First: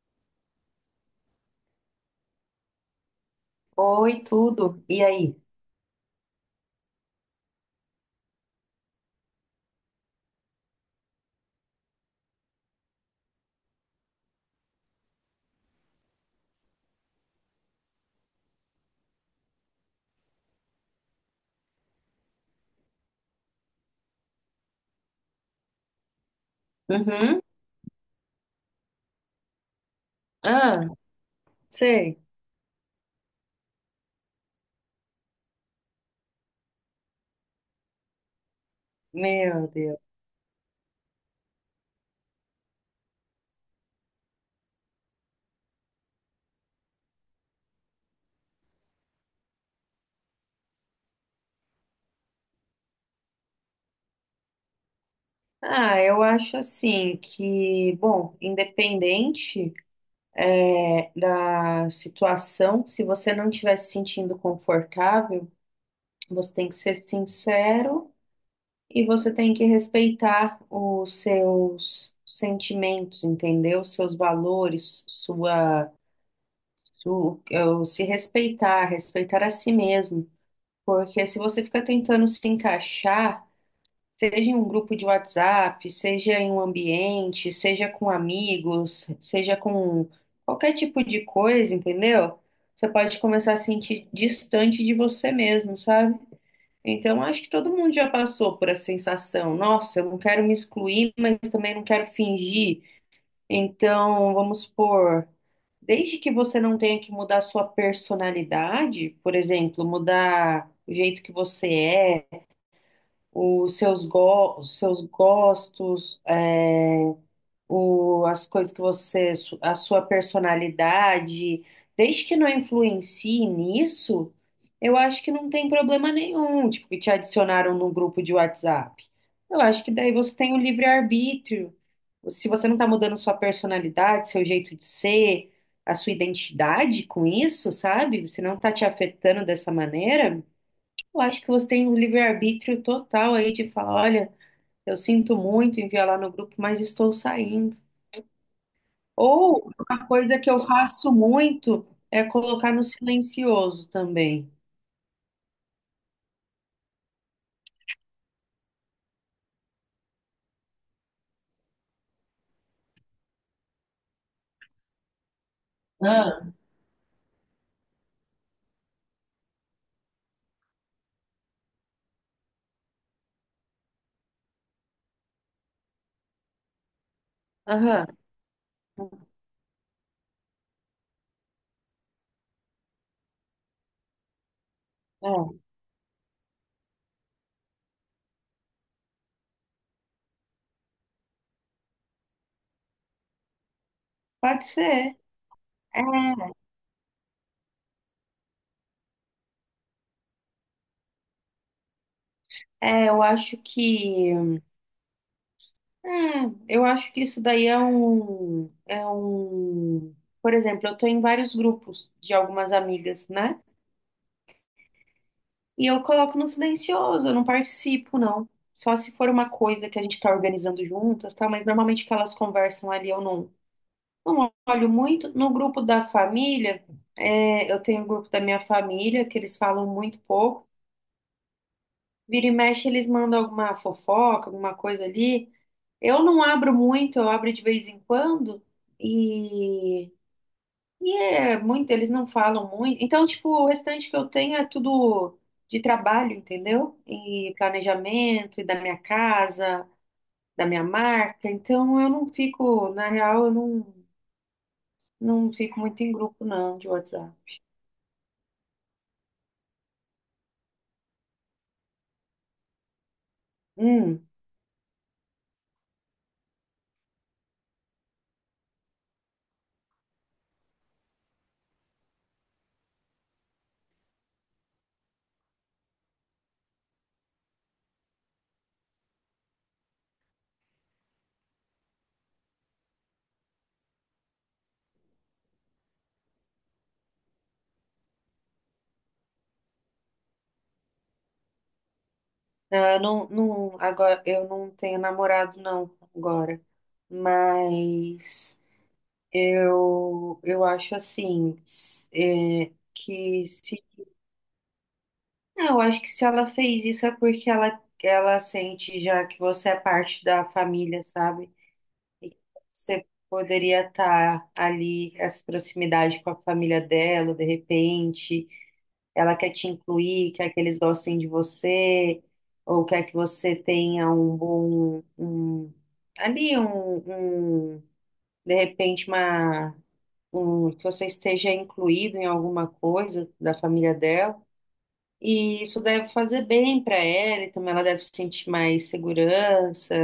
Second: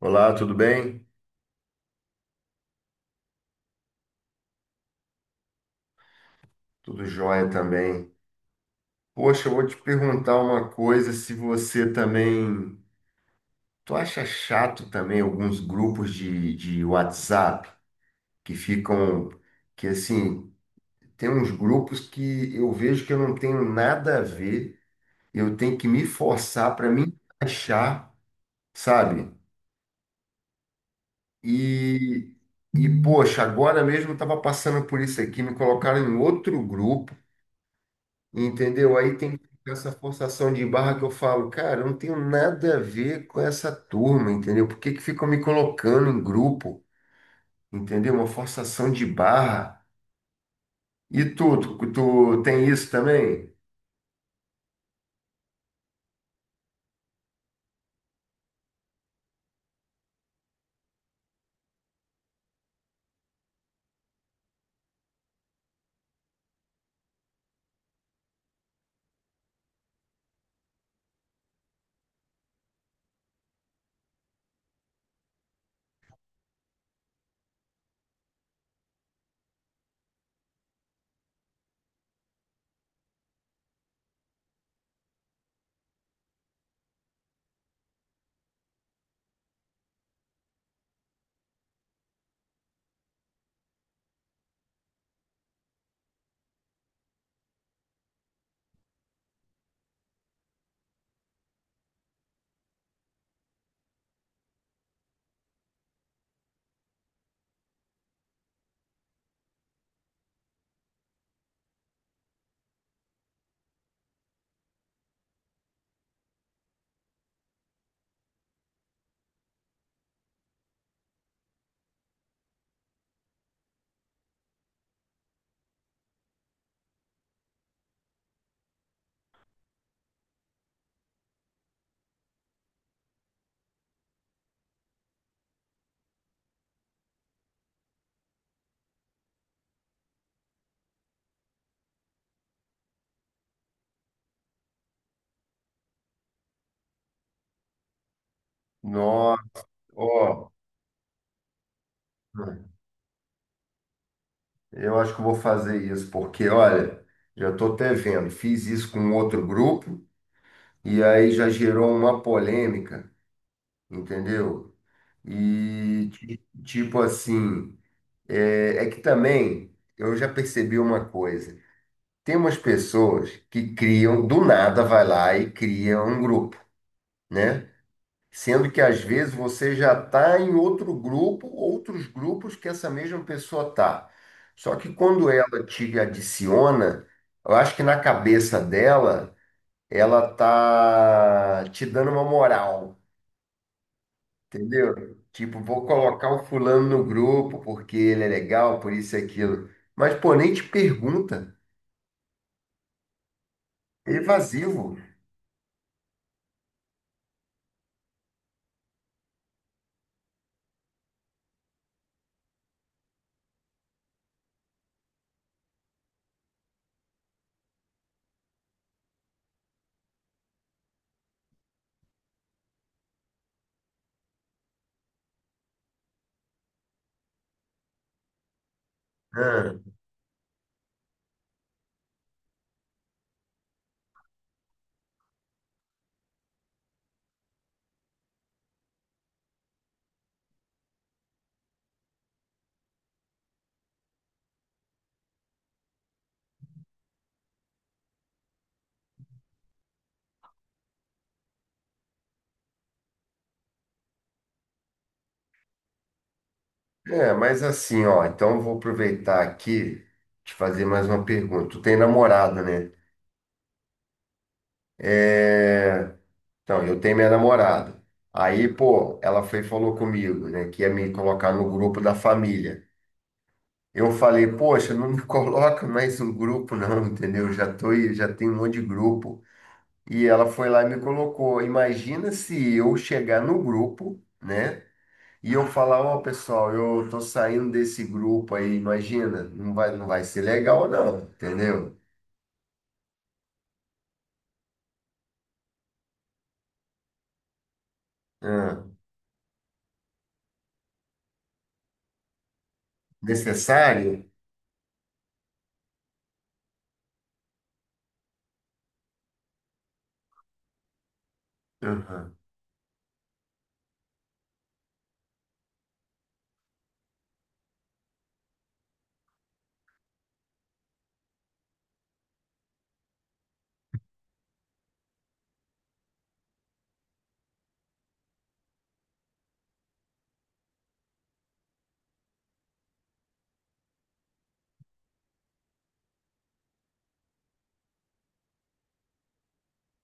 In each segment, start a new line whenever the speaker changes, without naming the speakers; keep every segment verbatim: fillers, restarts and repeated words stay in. Olá, tudo bem?
Oi, tudo. E aí?
Tudo jóia também. Poxa, eu vou te perguntar uma coisa, se você também, tu acha chato também alguns grupos de, de WhatsApp que ficam, que assim, tem uns grupos que eu vejo que eu não tenho nada a ver, eu tenho que me forçar para me
Uhum.
achar, sabe?
Ah, sei.
E, e poxa, agora mesmo eu estava passando por isso aqui, me colocaram em outro grupo. Entendeu? Aí tem que
Meu
ficar essa
Deus.
forçação de barra que eu falo, cara, eu não tenho nada a ver com essa turma, entendeu? Por que que ficam me colocando em grupo, entendeu? Uma forçação de barra. E tu, tu, tu tem isso também?
Ah, eu acho assim que, bom, independente é, da situação, se você não estiver se sentindo confortável, você tem que ser sincero e você tem que respeitar os seus sentimentos, entendeu? Seus valores, sua, su- eh, se respeitar, respeitar a si mesmo. Porque se você fica tentando se encaixar, seja em um grupo de WhatsApp, seja em um ambiente, seja com amigos, seja com qualquer tipo de coisa, entendeu? Você pode começar a se sentir distante de você mesmo, sabe? Então, acho que todo mundo já passou por essa sensação. Nossa, eu não quero me excluir, mas também não quero fingir. Então, vamos supor, desde que você não tenha que mudar sua personalidade, por exemplo, mudar o jeito que você é os seus, go os seus gostos, é, o, as coisas que você, su- a sua personalidade, desde que não influencie nisso, eu acho que não tem problema nenhum, tipo, que te adicionaram num grupo de WhatsApp. Eu acho que daí você tem o livre-arbítrio. Se você não está mudando sua personalidade, seu jeito de ser, a sua identidade com isso, sabe? Se não está te afetando dessa maneira, eu acho que você tem um livre-arbítrio total aí de falar, olha, eu sinto muito enviar lá no grupo, mas estou saindo.
Nossa,
Ou uma coisa que
ó,
eu faço muito é colocar no silencioso também.
eu acho que eu vou fazer isso, porque, olha, já estou até vendo, fiz isso com outro grupo e aí já gerou uma polêmica, entendeu? E ti- tipo assim. É, é que também eu já percebi uma coisa. Tem umas pessoas que criam, do nada vai lá e cria um grupo, né?
Aham,
Sendo que às vezes você já está em outro grupo, outros grupos que essa mesma pessoa tá. Só que quando
é.
ela te adiciona, eu acho que na cabeça dela, ela tá te dando uma moral.
Pode
Entendeu?
ser.
Tipo, vou colocar o fulano no grupo porque ele é legal, por isso e aquilo. Mas, pô, nem te pergunta.
É, é, eu acho
É
que
evasivo.
é, eu acho que isso daí é um é um, por exemplo, eu estou em vários grupos de algumas amigas, né? E eu coloco no silencioso, eu não participo, não. Só se for uma coisa que a gente está organizando juntas, tá? Mas normalmente que elas conversam ali, eu não, não olho muito. No grupo da família, é, eu tenho o grupo da minha família, que eles
Ah,
falam muito pouco. Vira e mexe, eles mandam alguma fofoca, alguma coisa ali. Eu não abro muito, eu abro de vez em quando. e e é muito, eles não falam muito. Então, tipo, o restante que eu tenho é tudo de trabalho, entendeu? E planejamento, e da minha casa, da minha marca. Então, eu não fico, na real, eu não, não fico muito em grupo, não, de
é,
WhatsApp.
mas assim, ó, então eu vou aproveitar aqui te fazer mais uma pergunta. Tu tem namorado, né?
Hum,
É... Então, eu tenho minha namorada. Aí, pô, ela foi e falou comigo, né, que ia me colocar no grupo da família. Eu falei, poxa, não me coloca mais no grupo, não, entendeu? Já tô, aí, já tenho um monte de grupo. E ela foi lá e me colocou. Imagina se eu chegar no grupo, né? E eu falar, ó, pessoal, eu tô saindo desse grupo aí, imagina, não vai, não vai ser legal, não, entendeu?
não, eu não. Não, agora, eu não tenho namorado, não, agora. Mas
Ah,
eu, eu acho assim, é, que se...
necessário?
Não, eu acho que se ela fez isso é porque ela, ela sente já que você é parte da família, sabe?
Aham.
Você poderia estar ali, essa proximidade com a família dela, de repente. Ela quer te incluir, quer que eles gostem de você, ou quer que você tenha um bom, um, ali, um, um, de repente, uma, um, que você esteja incluído em alguma coisa da família dela. E isso deve fazer bem para ela, e também ela deve sentir mais segurança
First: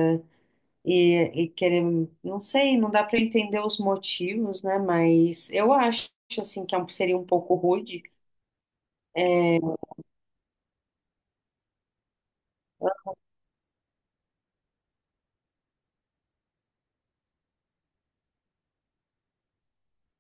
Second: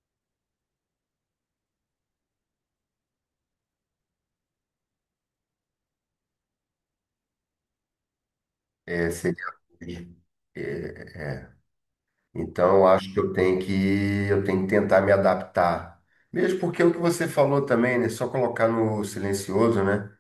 e, e querer, não sei, não dá para entender os motivos, né? Mas eu acho assim que é um- seria um pouco rude.
É, seria.
É,
É, então, eu acho que eu tenho que, eu tenho que tentar me adaptar. Mesmo porque o que você falou também, né? Só colocar no silencioso, né?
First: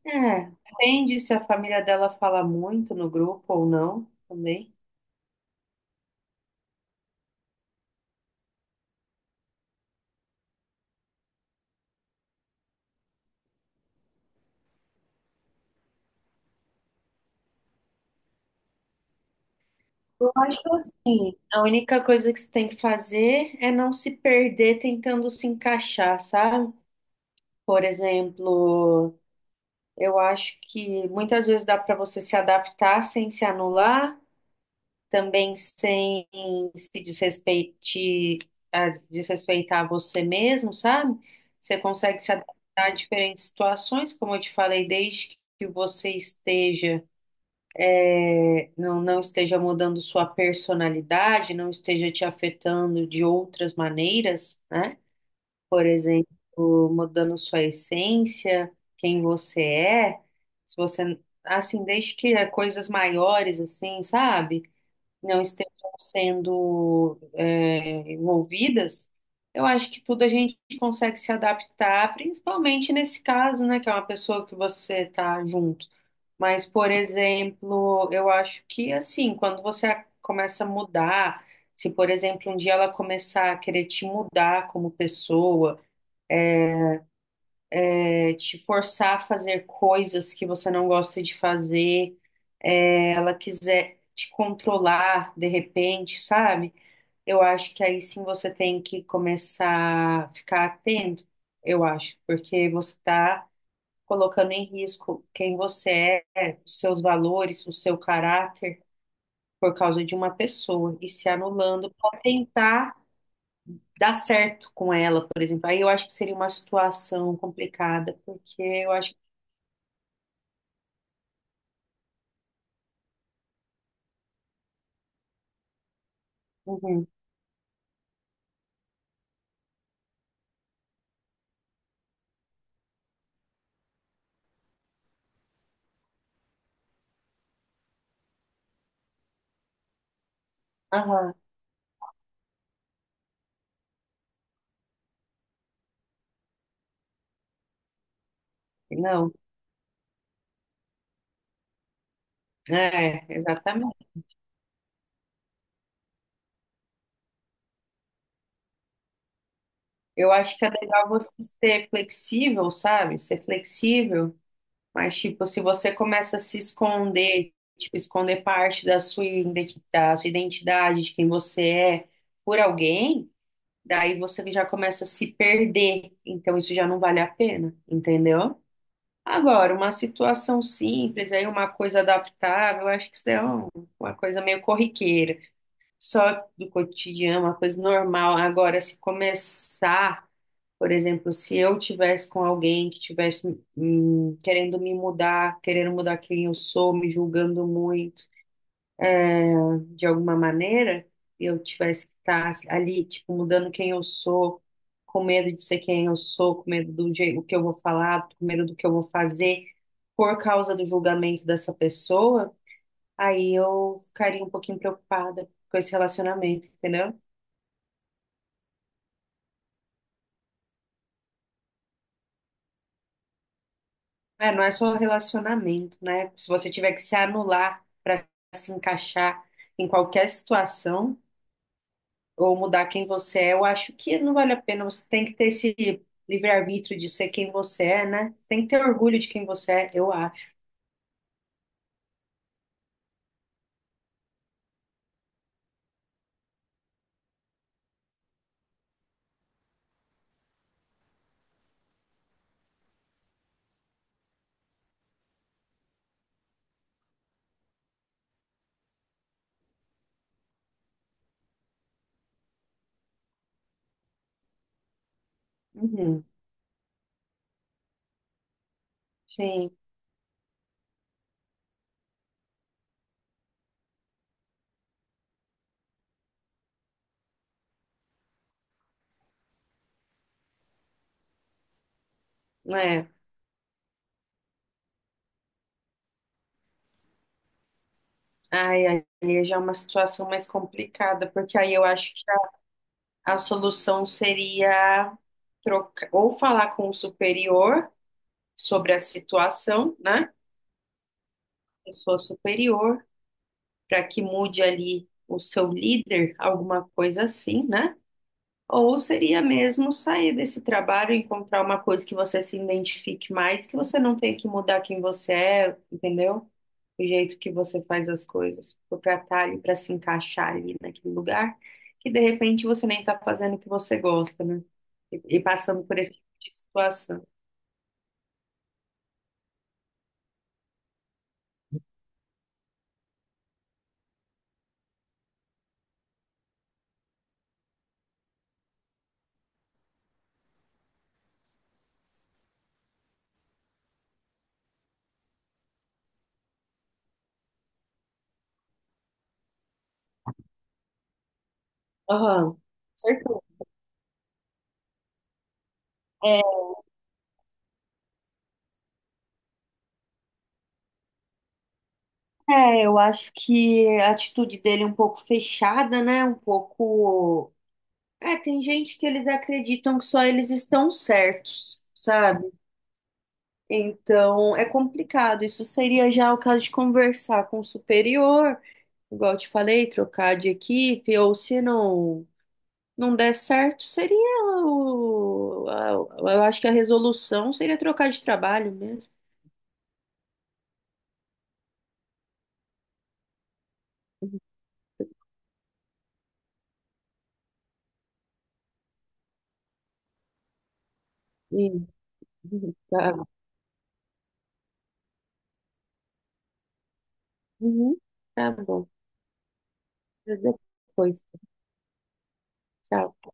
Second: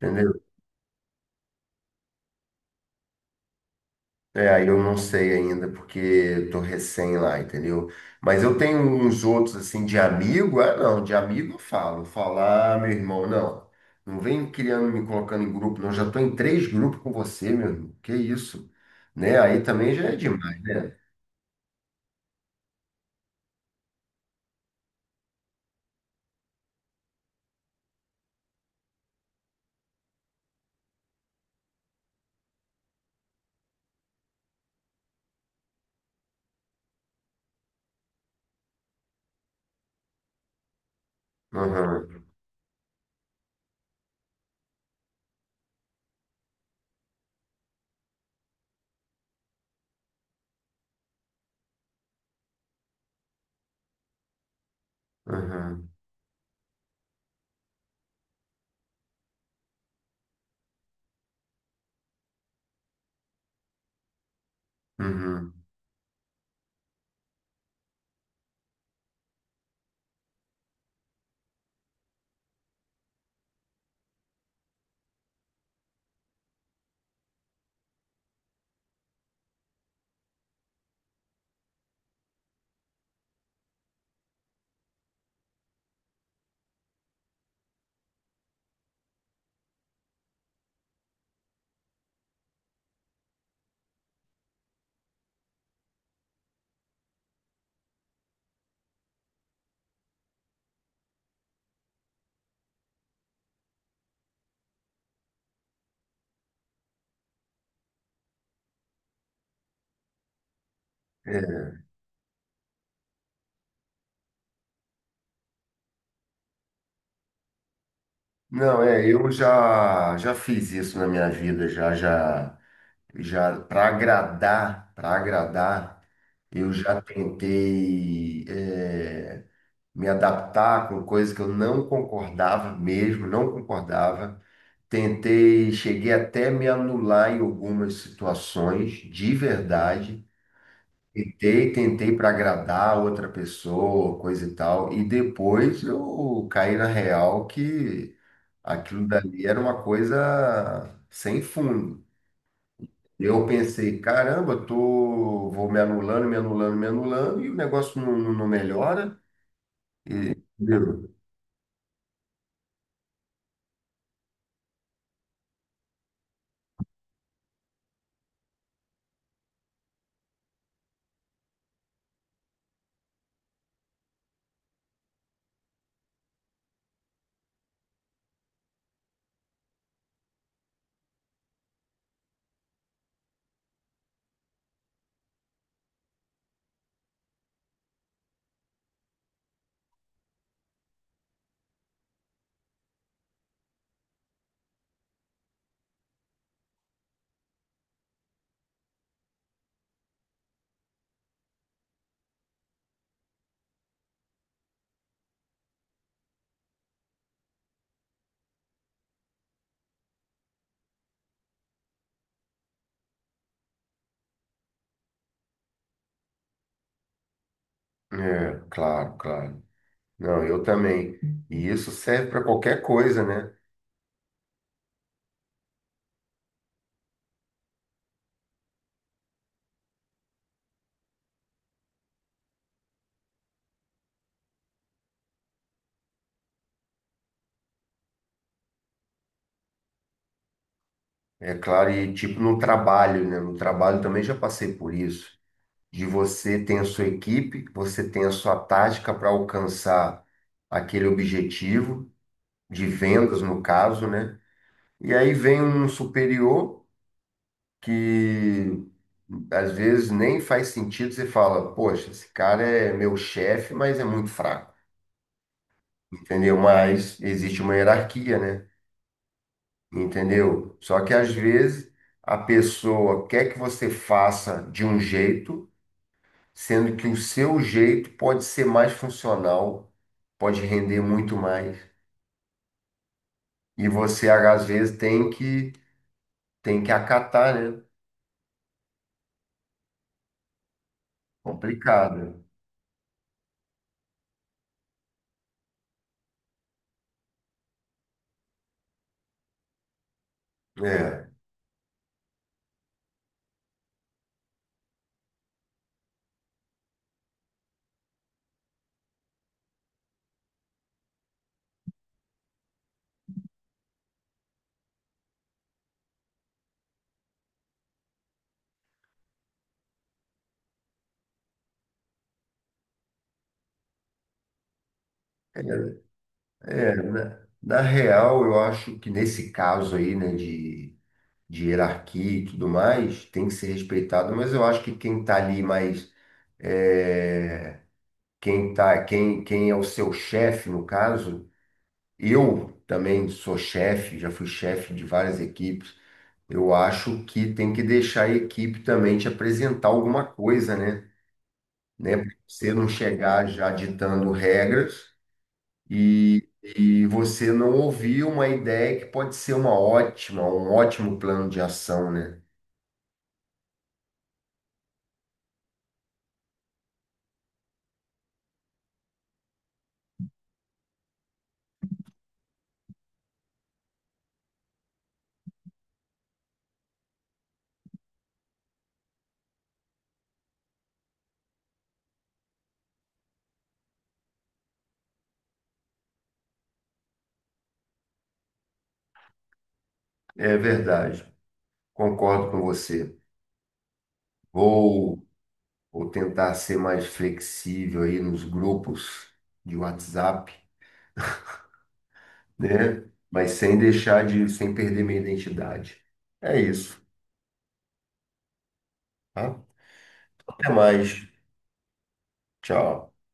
Entendeu?
é, depende se a família dela fala muito no grupo ou não
É, aí
também.
eu não sei ainda, porque eu tô recém lá, entendeu? Mas eu tenho uns outros, assim, de amigo. Ah, não, de amigo eu falo. Falar, ah, meu irmão, não. Não vem criando, me colocando em grupo, não. Já tô em três grupos com você, meu irmão. Que isso? Né? Aí também já é
Eu
demais,
acho
né?
assim, a única coisa que você tem que fazer é não se perder tentando se encaixar, sabe? Por exemplo. Eu acho que muitas vezes dá para você se adaptar sem se anular, também sem se desrespeite- desrespeitar você mesmo, sabe? Você
Aham,
consegue se adaptar a diferentes situações, como eu te falei, desde que você esteja, é, não, não esteja mudando sua personalidade, não esteja te afetando de outras maneiras, né? Por
aham,
exemplo, mudando sua essência, quem você é, se você, assim, desde que é coisas maiores, assim, sabe, não
uhum.
estejam sendo é, envolvidas, eu acho que tudo a gente consegue se adaptar, principalmente nesse caso, né, que é uma pessoa que você tá junto. Mas, por exemplo, eu acho que, assim, quando você a- começa a mudar, se, por exemplo, um dia ela começar a querer te mudar como pessoa, é, te forçar a fazer coisas que você não gosta de fazer, é, ela quiser te controlar de repente, sabe? Eu acho que aí sim você tem que começar a ficar atento, eu acho, porque você está colocando em risco quem você é, os seus valores, o seu caráter, por causa de uma pessoa, e se
É.
anulando para tentar dar certo com ela, por exemplo. Aí eu acho que seria uma situação complicada, porque
Não,
eu
é,
acho que...
eu já, já fiz isso na minha vida, já, já, já, para agradar, para agradar, eu já
Uhum.
tentei. É, me adaptar com coisas que eu não concordava mesmo, não concordava. Tentei, cheguei até me anular em algumas situações, de verdade.
Aham.
Tentei, tentei para agradar outra pessoa, coisa e tal. E depois eu caí na real que aquilo
Não,
dali era uma coisa sem fundo.
é,
Eu pensei,
exatamente.
caramba, eu tô, vou me anulando, me anulando, me anulando, e o negócio não, não não melhora.
Eu
E,
acho que é legal
entendeu?
você ser flexível, sabe? Ser flexível, mas tipo, se você começa a se esconder, tipo, esconder parte da sua identidade da sua identidade, de quem você é, por alguém, daí você já começa a se perder. Então isso já não vale a pena, entendeu? Agora, uma situação simples, aí uma coisa adaptável, eu acho que isso é um- uma coisa meio corriqueira, só do cotidiano, uma coisa normal. Agora, se começar, por exemplo, se eu tivesse com alguém que tivesse hum, querendo me mudar, querendo mudar quem eu sou, me julgando muito de alguma maneira, eu tivesse que estar ali, tipo, mudando quem eu sou, com medo de ser quem eu sou, com medo do jeito que eu vou falar, com medo do que eu vou fazer, por causa do julgamento dessa pessoa, aí eu ficaria um pouquinho preocupada com esse relacionamento, entendeu?
É, claro, claro. Não, eu também. E isso serve para qualquer coisa, né?
É, não é só relacionamento, né? Se você tiver que se anular para se encaixar em qualquer situação ou mudar quem você é, eu acho que não vale a pena. Você tem que ter esse livre-arbítrio de ser quem você é, né? Você tem que ter orgulho de quem você é, eu acho.
É claro, e tipo no trabalho, né? No trabalho também já passei por isso. De você tem a sua equipe, você tem a sua tática para alcançar aquele objetivo de vendas, no caso, né? E aí vem um superior que às vezes nem faz sentido, você fala, poxa, esse cara é meu chefe, mas é muito fraco,
Uhum,
entendeu? Mas existe uma hierarquia, né?
sim,
Entendeu? Só que às vezes a pessoa quer que você faça de um jeito, sendo que o seu jeito pode ser mais funcional, pode render muito mais.
né?
E você às vezes tem que tem que acatar, né?
Ai, aí já é uma situação mais complicada, porque aí eu acho que
Complicado.
a solução seria trocar ou falar com o superior sobre a situação, né?
É,
Pessoa superior, para que mude ali o seu líder, alguma coisa assim, né? Ou seria mesmo sair desse trabalho e encontrar uma coisa que você se identifique mais, que você não tenha que mudar quem você é, entendeu? O jeito que você faz as coisas, para estar ali, para se encaixar ali naquele lugar, que de repente você nem está fazendo o que você gosta, né? E, e
é,
passando por esse tipo de
é,
situação.
na, na real, eu acho que nesse caso aí, né, de, de hierarquia e tudo mais, tem que ser respeitado, mas eu acho que quem está ali mais é, quem tá, quem, quem é o seu chefe, no caso, eu também sou chefe, já fui chefe de várias equipes. Eu acho que tem que deixar a equipe também te apresentar alguma coisa, né? Né? Pra
Aham,
você não
certo.
chegar já ditando regras e, e você não ouvir uma ideia que pode ser uma ótima, um ótimo plano de ação, né?
É, eu acho que a atitude dele é um pouco fechada, né? Um pouco. É, tem gente que eles acreditam que só eles estão certos, sabe? Então é complicado. Isso seria já o caso de conversar com o superior, igual eu te falei, trocar de equipe, ou se não, não der certo, seria o. a- eu acho que a resolução seria trocar de trabalho mesmo.
É verdade. Concordo com você. Vou ou tentar ser mais flexível aí nos grupos de WhatsApp,
E,
né?
tá.
Mas sem deixar de, sem perder minha identidade. É isso,
Uhum, tá bom.
tá?
Até
Até
depois,
mais. Tchau.
tchau.